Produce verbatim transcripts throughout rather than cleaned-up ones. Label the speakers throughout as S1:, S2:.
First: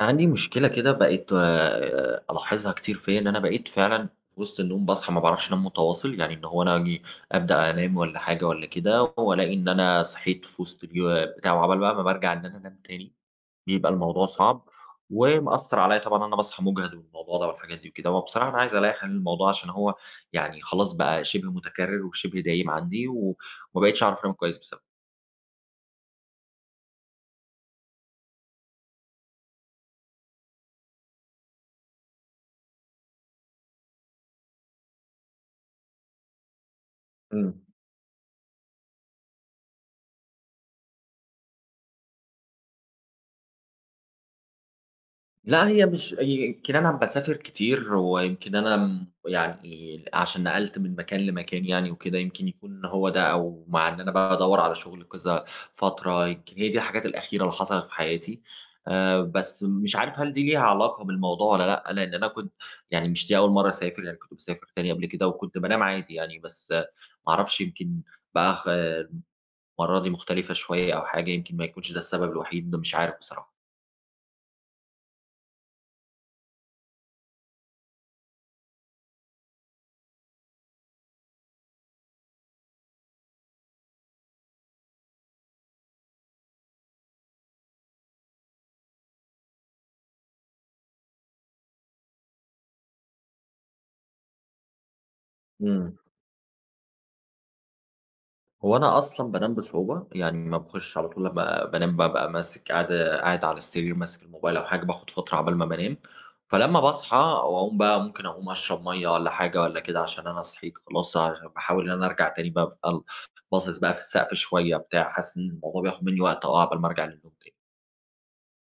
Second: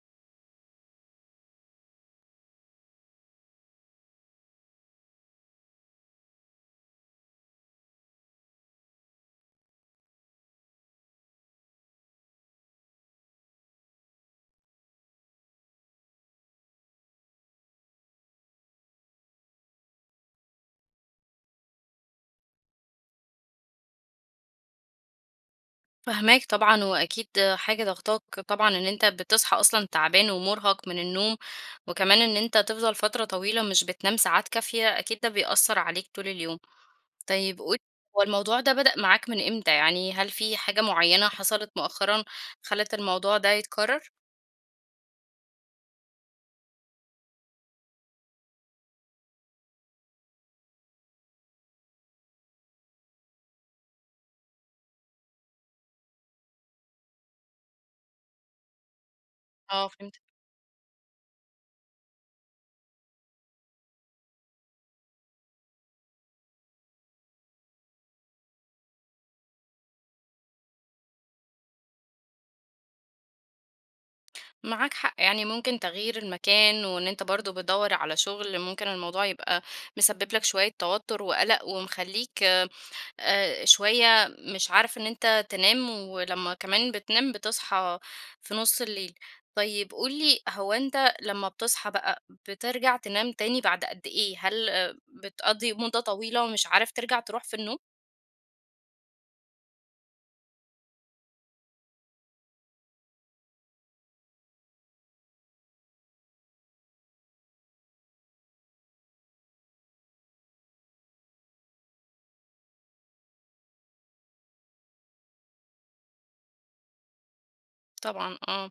S1: أنا عندي مشكلة كده بقيت آآ ألاحظها كتير فيّا، إن أنا بقيت فعلًا وسط النوم باصحى ما باعرفش أنام متواصل، يعني إن هو أنا آجي أبدأ أنام والّا حاجة والّا كده، وألاقي إن أنا صحيت في وسط اليو بتاع وعقبال بقى ما بارجع إن أنا أنام تاني، بيبقى الموضوع صعب، ومأثّر عليّا. طبعًا أنا باصحى مُجهد والموضوع ده والحاجات دي وكده، وبصراحة أنا عايز ألاقي حل للموضوع عشان هو يعني خلاص بقى شِبه متكرر وشِبه دايم عندي، وما بقيتش أعرف أنام كويس بسببه.
S2: فاهماك طبعًا، وأكيد حاجة ضاغطاك طبعًا إن أنت بتصحى أصلًا تعبان ومُرهق من النوم، وكمان إن أنت تفضل فترة طويلة مش بتنام ساعات كافية، أكيد ده بيأثّر عليك طول اليوم. طيب
S1: إمم.
S2: قُل هو الموضوع ده بدأ معاك من إمتى؟ يعني هل في حاجة معيّنة حصلت مؤخرًا خلّت الموضوع ده يتكرر؟
S1: لأ، هي مش يمكن أنا باسافر كتير، ويمكن أنا م يعني عشان نقلت من مكان لمكان يعني وكده، يمكن يكون هو ده أو مع إن أنا بقى أدوّر على شغل كذا فترة، يمكن هي دي الحاجات الأخيرة اللي حصلت في حياتي. آآ، بس
S2: آه
S1: مش عارف
S2: فهمتك.
S1: هل دي ليها علاقة بالموضوع والّا لأ، لإن أنا كنت يعني مش دي أول مرّة أسافر، يعني كنت باسافر تاني قبل كده وكنت بانام عادي يعني، بس ما أعرفش. يمكن بقى خ المرّة دي مختلفة شوية أو حاجة، يمكن ما يكونش ده السبب الوحيد، ده مش عارف بصراحة.
S2: معاك حق، يعني ممكن تغيير المكان وإن أنت برضه بتدوّر على شُغل، ممكن الموضوع يبقى مسبب لك شوية توتر وقلق ومخلّيك آآ شوية مش عارف إن أنت تنام، ولمّا كمان بتنام بتصحى في نُص الليل. طيب قُل لي هو أنت لمّا بتصحى بقى، بترجع تنام تاني بعد قد إيه؟ هل آه، بتقضّي
S1: إمم.
S2: مدة طويلة ومش عارف ترجع تروح في النوم؟
S1: هو أنا أصلًا بانام بصعوبة، يعني ما باخُشش على طول. لمّا بانام بابقى ماسك قاعد قاعد على السرير ماسك الموبايل أو حاجة، باخد فترة عقبال ما بانام، فلمّا باصحى وأقوم بقى ممكن أقوم أشرب مَيّة والّا حاجة والّا كده. عشان أنا صحيت خلاص عشان باحاول إن أنا أرجع تاني بافضل باصص بقى في السقف شوية بتاع، حاسس إن الموضوع بياخد منّي وقت آه، عقبال ما أرجع للنوم تاني.
S2: طبعًا، آه.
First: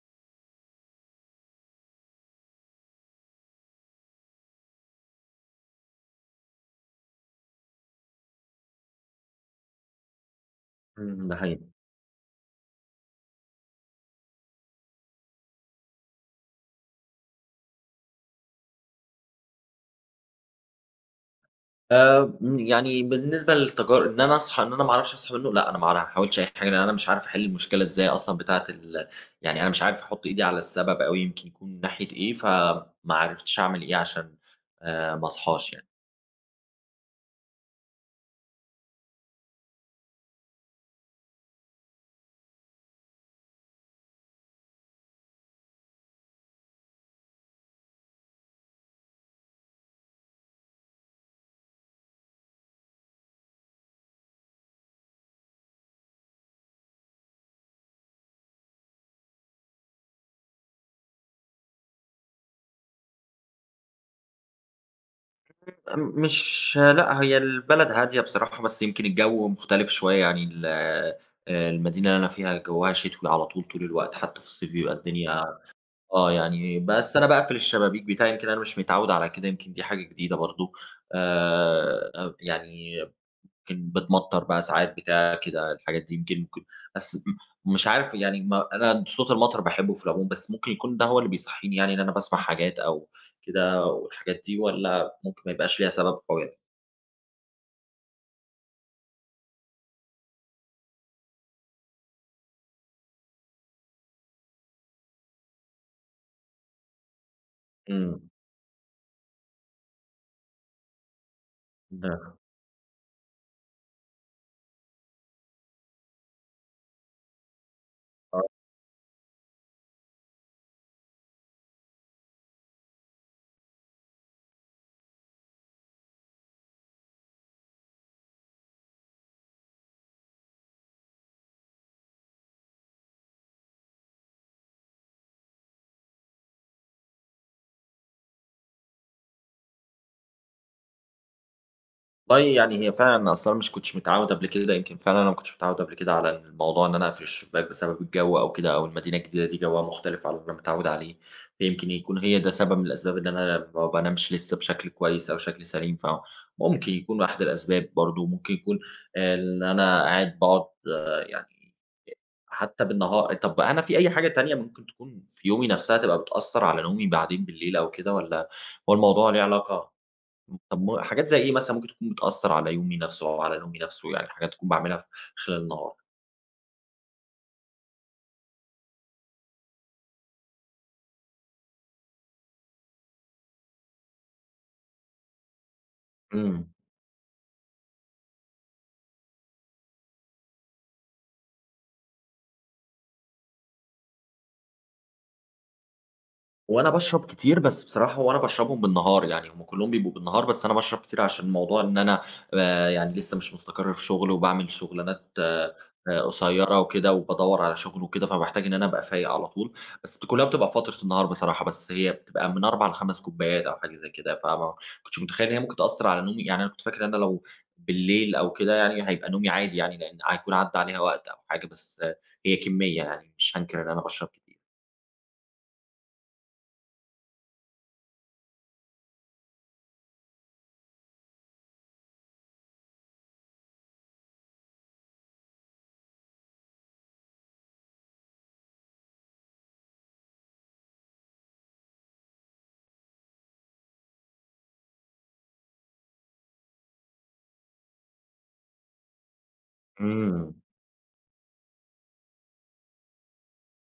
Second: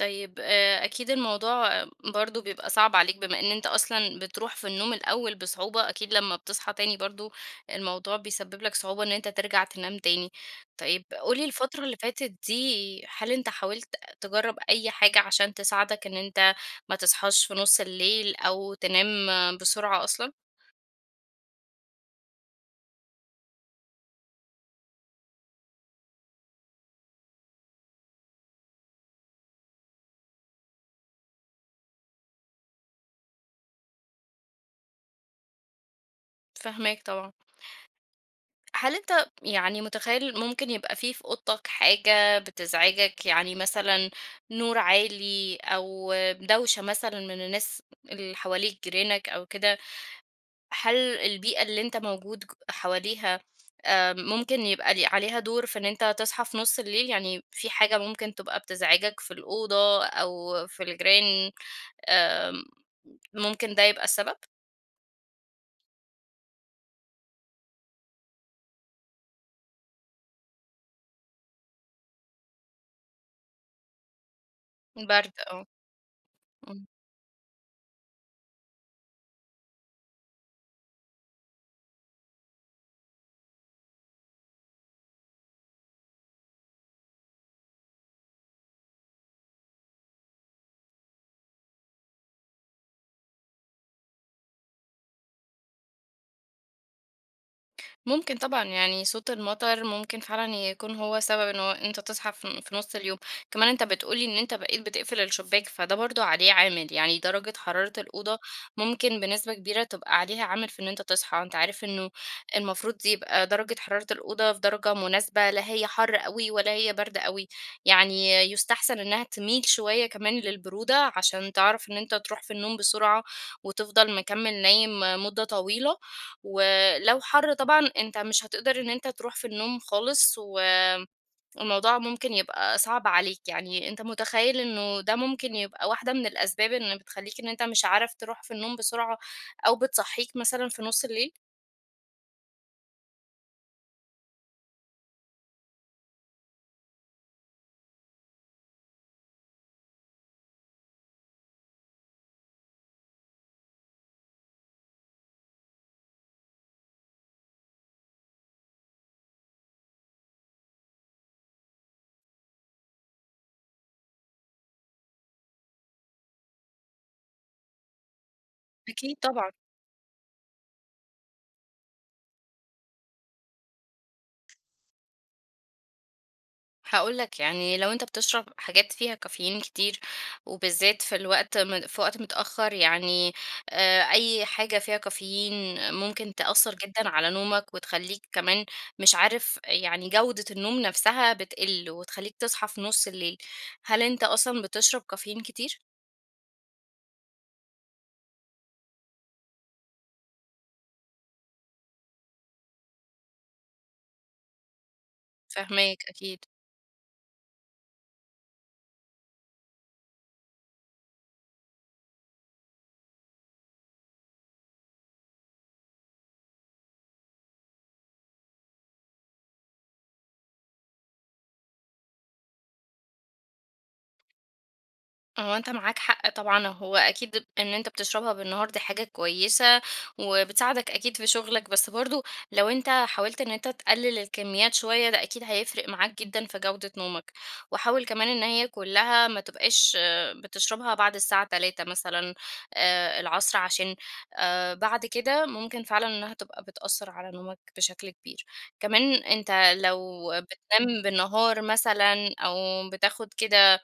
S2: طيب آه، أكيد الموضوع برضو بيبقى صعب عليك بما إن أنت أصلا بتروح في النوم الأول بصعوبة، أكيد لما بتصحى تاني برضو الموضوع بيسبب لك صعوبة إن أنت ترجع تنام تاني. طيب
S1: إمم، ده
S2: قولي
S1: حقيقي.
S2: الفترة اللي فاتت دي هل أنت حاولت تجرب أي حاجة عشان تساعدك إن أنت ما تصحاش في نص الليل أو تنام بسرعة أصلا؟
S1: آآ، م يعني بالنسبة للتجار إن أنا أصحى إن أنا ما أعرفش أصحى منه، لأ، أنا ما أعر ما حاولتش أي حاجة، لأن أنا مش عارف أحل المشكلة إزاي أصلًا بتاعة ال يعني أنا مش عارف أحط إيدي على السبب أوي، يمكن يكون من ناحية إيه، فما عرفتش أعمل إيه عشان آآ، ما أصحاش يعني.
S2: فهماك طبعا. هل أنت يعني متخيل ممكن يبقى في في أوضتك حاجة بتزعجك، يعني مثلًا نور عالي أو دوشة مثلًا من الناس اللي حواليك جيرانك أو كده، هل البيئة اللي أنت موجود ج حواليها آآ، ممكن يبقى ل عليها دور في إن أنت تصحى في نُص الليل، يعني في حاجة ممكن تبقى بتزعجك في الأوضة أو في الجيران، آمم، ممكن ده يبقى السبب؟
S1: م مش، لأ، هي البلد هادية بصراحة، بس يمكن الجو مختلف شوية. يعني ال آآ، المدينة اللي أنا فيها جوّها شتوي على طول، طول الوقت، حتى في الصيف بيبقى
S2: البرد
S1: الدنيا
S2: آه،
S1: آه، يعني
S2: إمم.
S1: بس أنا باقفل الشبابيك بتاعي، يمكن أنا مش متعوّد على كده، يمكن دي حاجة جديدة برضه. آآ، أ يعني يمكن بتمطَّر بقى ساعات بتاع كده، الحاجات دي يمكن ممكن. بس م مش عارف يعني، ما أنا صوت المطر باحبه في العموم، بس ممكن يكون ده هو اللي بيصحّيني، يعني إن أنا باسمع حاجات أو كده والحاجات دي، والّا ممكن ما يبقاش ليها سبب قوي يعني؟
S2: ممكن طبعًا، يعني صوت المطر ممكن فعلًا يكون هو سبب إنه أنت تصحى في في نُص اليوم، كمان أنت بتقول لي إن أنت بقيت بتقفل الشباك، فده برضه عليه عامل، يعني درجة حرارة
S1: إمم،
S2: الأوضة ممكن بنسبة كبيرة تبقى عليها عامل في إن أنت تصحى، أنت عارف
S1: ده
S2: إنه
S1: آه.
S2: المفروض دي يبقى درجة حرارة الأوضة في درجة مناسبة، لا هي حر أوي ولا هي برد أوي، يعني يستحسن إنها تميل شوية كمان للبرودة عشان تعرف إن أنت تروح في النوم بسرعة وتفضل مكمل نايم مدة طويلة و لو حر طبعًا أنت مش هتقدر إن أنت تروح في النوم خالص، والموضوع ممكن يبقى صعب عليك، يعني أنت متخيّل إنه ده ممكن يبقى واحدة من الأسباب إن بتخلّيك إن أنت مش عارف تروح في النوم بسرعة أو بتصحّيك مثلًا في نُص الليل؟
S1: والله يعني هي فعلًا أنا أصل أنا مش كنتش متعوّد قبل كده، يمكن فعلًا أنا ما كنتش متعوّد قبل كده على الموضوع إن أنا أقفل الشباك بسبب الجو أو كده، أو المدينة الجديدة دي جوّها مختلف عن اللي أنا متعوّد عليه، فيمكن يكون هي ده سبب من الأسباب إن أنا ما بانامش لسه بشكل كويس أو شكل سليم، فممكن يكون واحد الأسباب برضه. ممكن يكون آه، إن أنا قاعد باقعد يعني حتى بالنها طب أنا في أي حاجة تانية ممكن تكون في يومي نفسها تبقى بتأثّر على نومي بعدين بالليل أو كده، والّا هو
S2: أكيد
S1: الموضوع ليه
S2: طبعًا.
S1: علاقة؟ طب ما حاجات زي إيه مثلًا ممكن تكون بتأثّر على يومي نفسه أو على نومي نفسه، يعني حاجات أكون باعملها ف خلال النهار؟
S2: هاقول لك يعني لو أنت بتشرب حاجات فيها كافيين كتير، وبالذات في الوقت م في وقت متأخر، يعني آآ، أي حاجة فيها كافيين ممكن
S1: إمم.
S2: تأثّر جدًا على نومك، وتخلّيك كمان مش عارف يعني جودة النوم نفسها بتقل، وتخلّيك تصحى في نُص الليل. هل أنت أصلًا بتشرب كافيين كتير؟
S1: هو أنا باشرب كتير، بس بصراحة هو أنا باشربهم بالنهار، يعني هم كلّهم بيبقوا بالنهار. بس أنا باشرب كتير عشان موضوع إن أنا آآ يعني لسه مش مستقر في شغل وباعمل شغلانات آآ
S2: فاهماك أكيد.
S1: قصيّرة وكده وبادوّر على شغل وكده، فباحتاج إن أنا أبقى فايق على طول، بس كلّها بتبقى في فترة النهار بصراحة. بس هي بتبقى من أربعة ل5 كوبايات أو حاجة زي كده، فما كنتش متخيّل إن هي ممكن تأثّر على نومي، يعني أنا كنت فاكر إن أنا لو بالليل أو كده يعني هيبقى نومي عادي يعني، لإن هيكون عدّى عليها وقت أو حاجة. بس آه، هي كمّية، يعني مش هانكر إن أنا باشرب كتير.
S2: هو أنت معاك حق طبعًا، هو أكيد إن أنت بتشربها بالنهار دي حاجة كويسة، وبتساعدك أكيد في شغلك، بس برضه لو أنت حاولت إن أنت تقلل الكميات شوية، ده أكيد هيفرق معاك جدًا في جودة نومك، وحاول كمان إن هي كلها ما تبقاش آه، بتشربها بعد الساعة تلاتة مثلًا، آآ العصر، عشان آآ بعد كده ممكن فعلًا إنها تبقى بتأثّر على نومك بشكل كبير. كمان أنت لو
S1: إمم،
S2: بتنام بالنهار مثلًا أو بتاخد كده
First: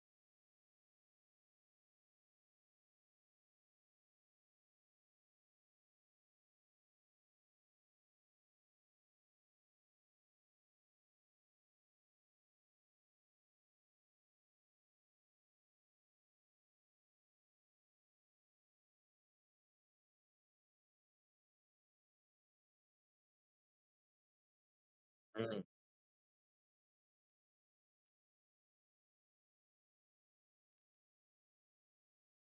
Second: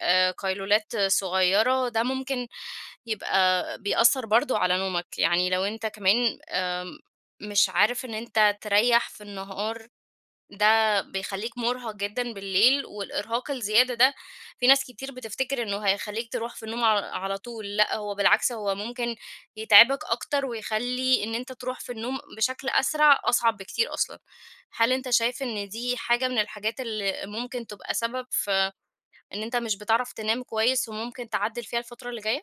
S2: آآ قيلولات صغيرة، ده ممكن يبقى بيأثّر برضه على نومك، يعني لو أنت كمان آمم مش عارف إن أنت تريّح في النهار، ده بيخلّيك مُرهَق جدًا بالليل، والإرهاق الزيادة ده في ناس كتير بتفتكر إنه هيخلّيك تروح في النوم على على طول، لأ هو بالعكس هو ممكن يتعبك أكتر، ويخلّي إن أنت تروح في النوم بشكل أسرع أصعب بكتير أصلًا. هل أنت شايف
S1: إمم.
S2: إن دي حاجة من الحاجات اللي ممكن تبقى سبب في إن أنت مش بتعرف تنام كويس وممكن تعدّل فيها الفترة اللي جاية؟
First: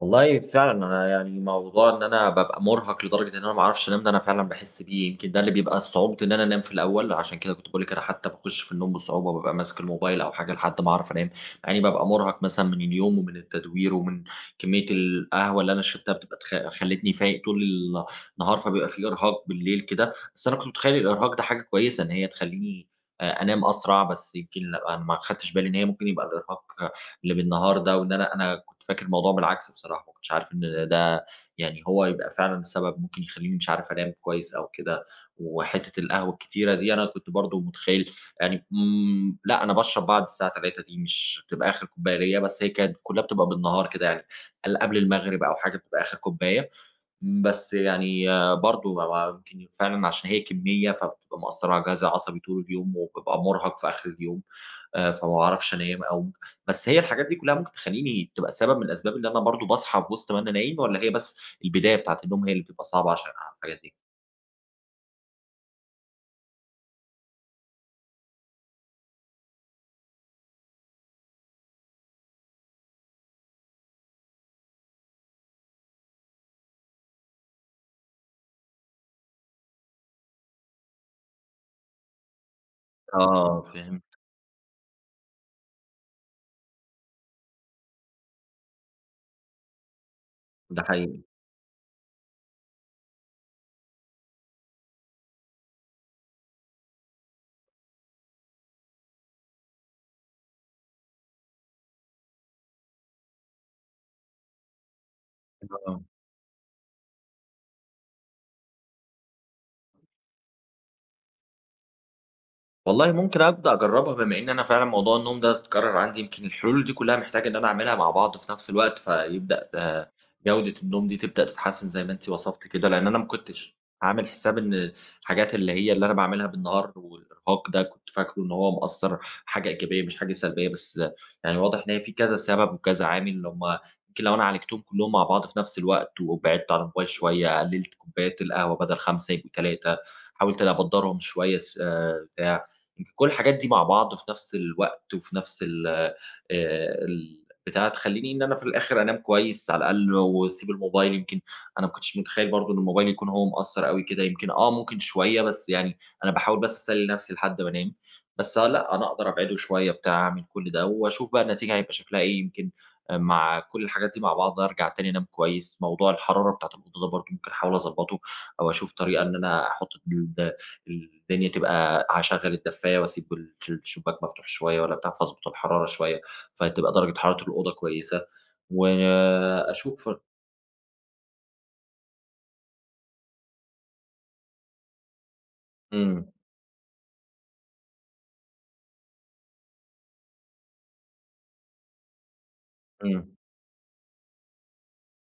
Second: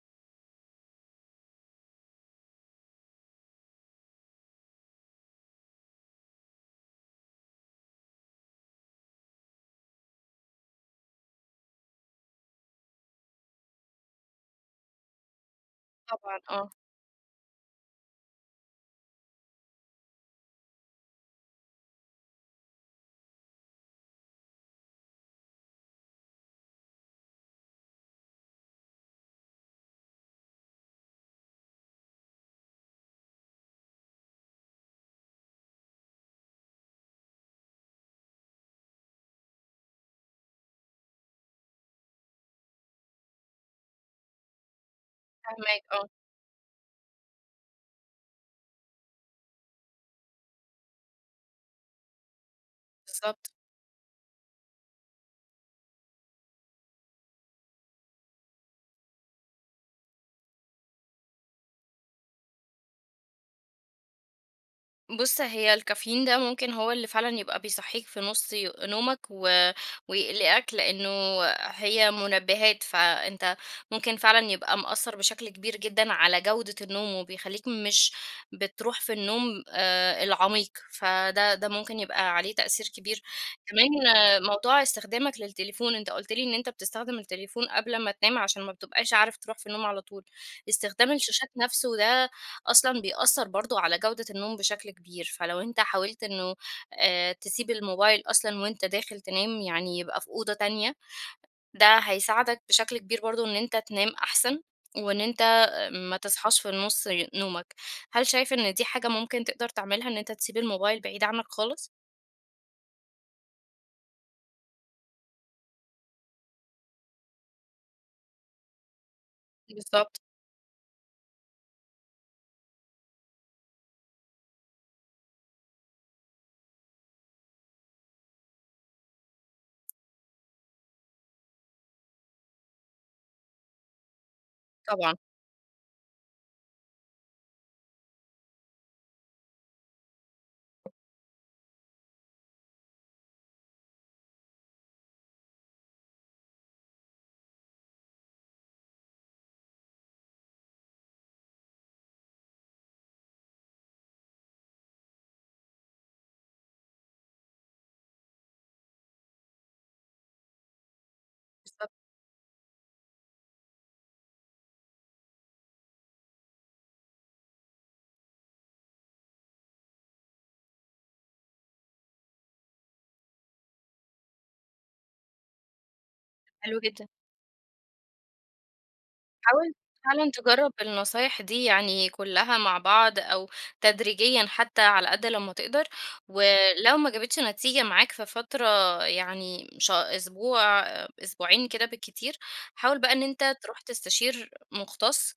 S1: والله فعلًا أنا يعني موضوع إن أنا بابقى مُرهق لدرجة إن أنا ما أعرفش أنام، ده أنا فعلًا باحس بيه. يمكن ده اللي بيبقى صعوبة إن أنا أنام في الأول، عشان كده كنت باقول لِك أنا حتى باخش في النوم بصعوبة، بابقى ماسك الموبايل أو حاجة لحد ما أعرف أنام، مع إني بابقى مُرهق مثلًا من اليوم ومن التدوير ومن كمية القهوة اللي أنا شربتها بتبقى
S2: طبعًا
S1: تخ
S2: آه،
S1: خلّتني فايق طول النهار، فبيبقى في إرهاق بالليل كده. بس أنا كنت متخيّل الإرهاق ده حاجة كويسة إن هي تخلّيني آآ أنام أسرع، بس يمكن لأ، أنا ما خدتش بالي إن هي ممكن يبقى الإرهاق اللي بالنهار ده، وإن أنا أنا كنت فاكر الموضوع بالعكس بصراحة، ما كنتش عارف إن ده يعني هو يبقى فعلًا السبب، ممكن يخلّيني مش عارف أنام كويس أو كده. وحتّة القهوة الكتيرة دي أنا كنت برضه متخيل يعني امم، لأ، أنا باشرب بعد الساعة تلاتة دي، مش بتبقى آخر كوباية ليّا، بس هي كانت كلّها بتبقى بالنهار كده يعني، ال قبل المغرب أو حاجة
S2: فاهماك
S1: بتبقى
S2: آه،
S1: آخر كوباية. بس يعني برضه ما ما يمكن فعلًا عشان هي كمية، فبتبقى مأثّرة على جهازي العصبي طول اليوم، وبابقى
S2: بالضبط.
S1: مُرهق في آخر اليوم. آآ، فما باعرفش أنام. أو بس هي الحاجات دي كلها ممكن تخلّيني تبقى سبب من الأسباب إن أنا برضه باصحى في وسط ما أنا نايم، والّا هي بس البداية بتاعة النوم هي اللي بتبقى صعبة عشان الحاجات دي؟
S2: بُص، هي الكافيين ده ممكن هو اللي فعلًا يبقى بيصحّيك في نُص ي نومك و ويقلقك، لإنه هي منبهات، فأنت ممكن فعلًا يبقى مأثّر بشكل كبير جدًا على جودة النوم، وبيخلّيك مش بتروح في النوم آآ العميق، فده ده ممكن يبقى عليه تأثير كبير.
S1: آه، فهمت.
S2: كمان آه، موضوع استخدامك للتليفون، أنت قُلت لي إن أنت بتستخدم التليفون قبل ما تنام عشان ما بتبقاش عارف تروح في النوم على طول.
S1: ده
S2: استخدام
S1: حقيقي.
S2: الشاشات نَفْسه ده أصلًا بيأثّر برضه على جودة النوم بشكل كبير، فلو أنت حاولت إنه آآ تسيب الموبايل أصلًا وأنت داخل تنام، يعني يبقى في أوضة تانية، ده هيساعدك بشكل كبير برضه إن أنت تنام أحسن، وإن أنت
S1: آه.
S2: ما تصحاش في نُص نومك. هل شايف إن دي حاجة ممكن تقدر تعملها، إن أنت تسيب الموبايل بعيد عنك خالص؟
S1: والله ممكن أبدأ أجرّبها بما إن أنا فعلًا موضوع النوم ده اتكرر عندي، يمكن الحلول دي كلّها محتاج إن أنا أعملها مع بعض في نفس الوقت، فيبدأ آآ
S2: بالضبط،
S1: جودة النوم دي تبدأ تتحسّن زي ما أنتِ وصفتِ كده، لإن أنا ما كنتش عامل حساب إن الحاجات اللي هي اللي أنا باعملها بالنهار والإرهاق ده كنت فاكره إن هو مأثّر حاجة إيجابية مش حاجة سلبية. بس آه، يعني واضح إن هي في كذا سبب وكذا عامل اللي هُم يمكن لو أنا عالجتهم كلّهم
S2: طبعًا،
S1: مع بعض في نفس الوقت وبعدت عن الموبايل شوية، قلّلت كوبايات القهوة بدل خمسة يبقوا تلات، حاولت إن أبدّرهم شوية س آآ بتاع، يمكن كل الحاجات دي مع بعض في نفس الوقت وفي نفس ال آآ البتاع تخلّيني إن أنا في الآخر أنام كويس على الأقل وأسيب الموبايل. يمكن أنا ما كنتش متخيّل برضه إن الموبايل يكون هو مأثّر أوي كده، يمكن آه ممكن شوية، بس يعني أنا باحاول بس أسلّي نفسي لحد ما أنام. بس آه لأ، أنا أقدر أبعده شوية بتاع، أعمل كل ده وأشوف بقى النتيجة هيبقى
S2: بالضبط،
S1: شكلها إيه. يمكن آه، مع كل الحاجات دي مع بعض أرجع تاني أنام كويس. موضوع الحرارة بتاعة الأوضة ده برضه ممكن أحاول أضبّطه أو أشوف طريقة إن أنا أحُط الدنيا تبقى، هاشغّل الدفاية وأسيب ال الشباك مفتوح شوية والّا بتاع، فاضبط الحرارة شوية،
S2: حلو
S1: فتبقى
S2: جدًا.
S1: درجة حرارة الأوضة كويسة،
S2: حاول
S1: وأشوف.
S2: فعلًا تجرّب النصايح دي يعني كلّها مع بعض أو تدريجيًا حتى على قد لمّا تقدر،
S1: إمم،
S2: ولو ما جابتش نتيجة معاك في فترة يعني ش أسبوع، أسبوعين كده بالكتير، حاول بقى إن
S1: إمم،
S2: أنت تروح تستشير مُختص،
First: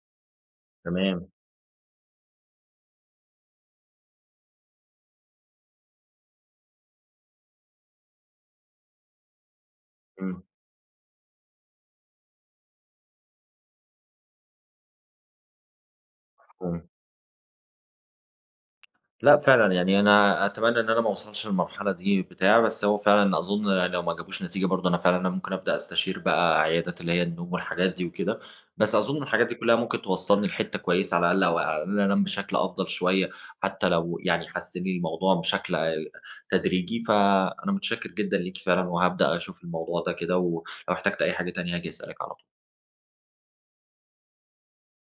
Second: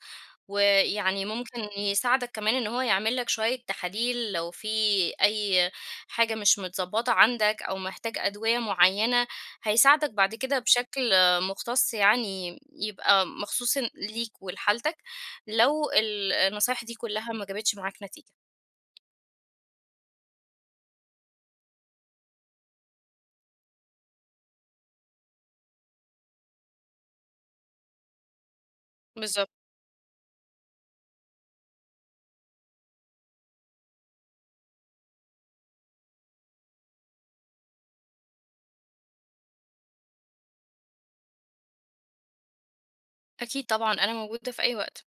S2: ويعني
S1: تمام،
S2: ممكن يساعدك كمان إن هو يعمل لك شوية تحاليل لو في أي حاجة مش متظبطة عندك أو محتاج أدوية معينة هيساعدك بعد
S1: إمم،
S2: كده بشكل مختص، يعني يبقى مخصوص ليك ولحالتك لو ال- النصايح
S1: مفهوم.
S2: دي كلها ما جابتش معاك نتيجة.
S1: لأ فعلًا، يعني أنا أتمنى إن أنا ما أوصلش للمرحلة دي بتاع، بس هو فعلًا أظن يعني لو ما جابوش نتيجة برضه أنا فعلًا أنا ممكن أبدأ أستشير بقى عيادات اللي هي النوم والحاجات دي وكده. بس أظن الحاجات
S2: بالظبط.
S1: دي كلّها ممكن توصّلني لحتّة كويسة على الأقل، أو على الأقل أنام بشكل أفضل شوية، حتى لو يعني حسّن لي الموضوع بشكل ال تدريجي، فأنا متشكر جدًا ليكِ فعلًا وهابدأ أشوف الموضوع ده كده، ولو احتجت أي حاجة تانية هاجي أسألِك على طول.
S2: أكيد طبعا أنا موجودة في أي وقت.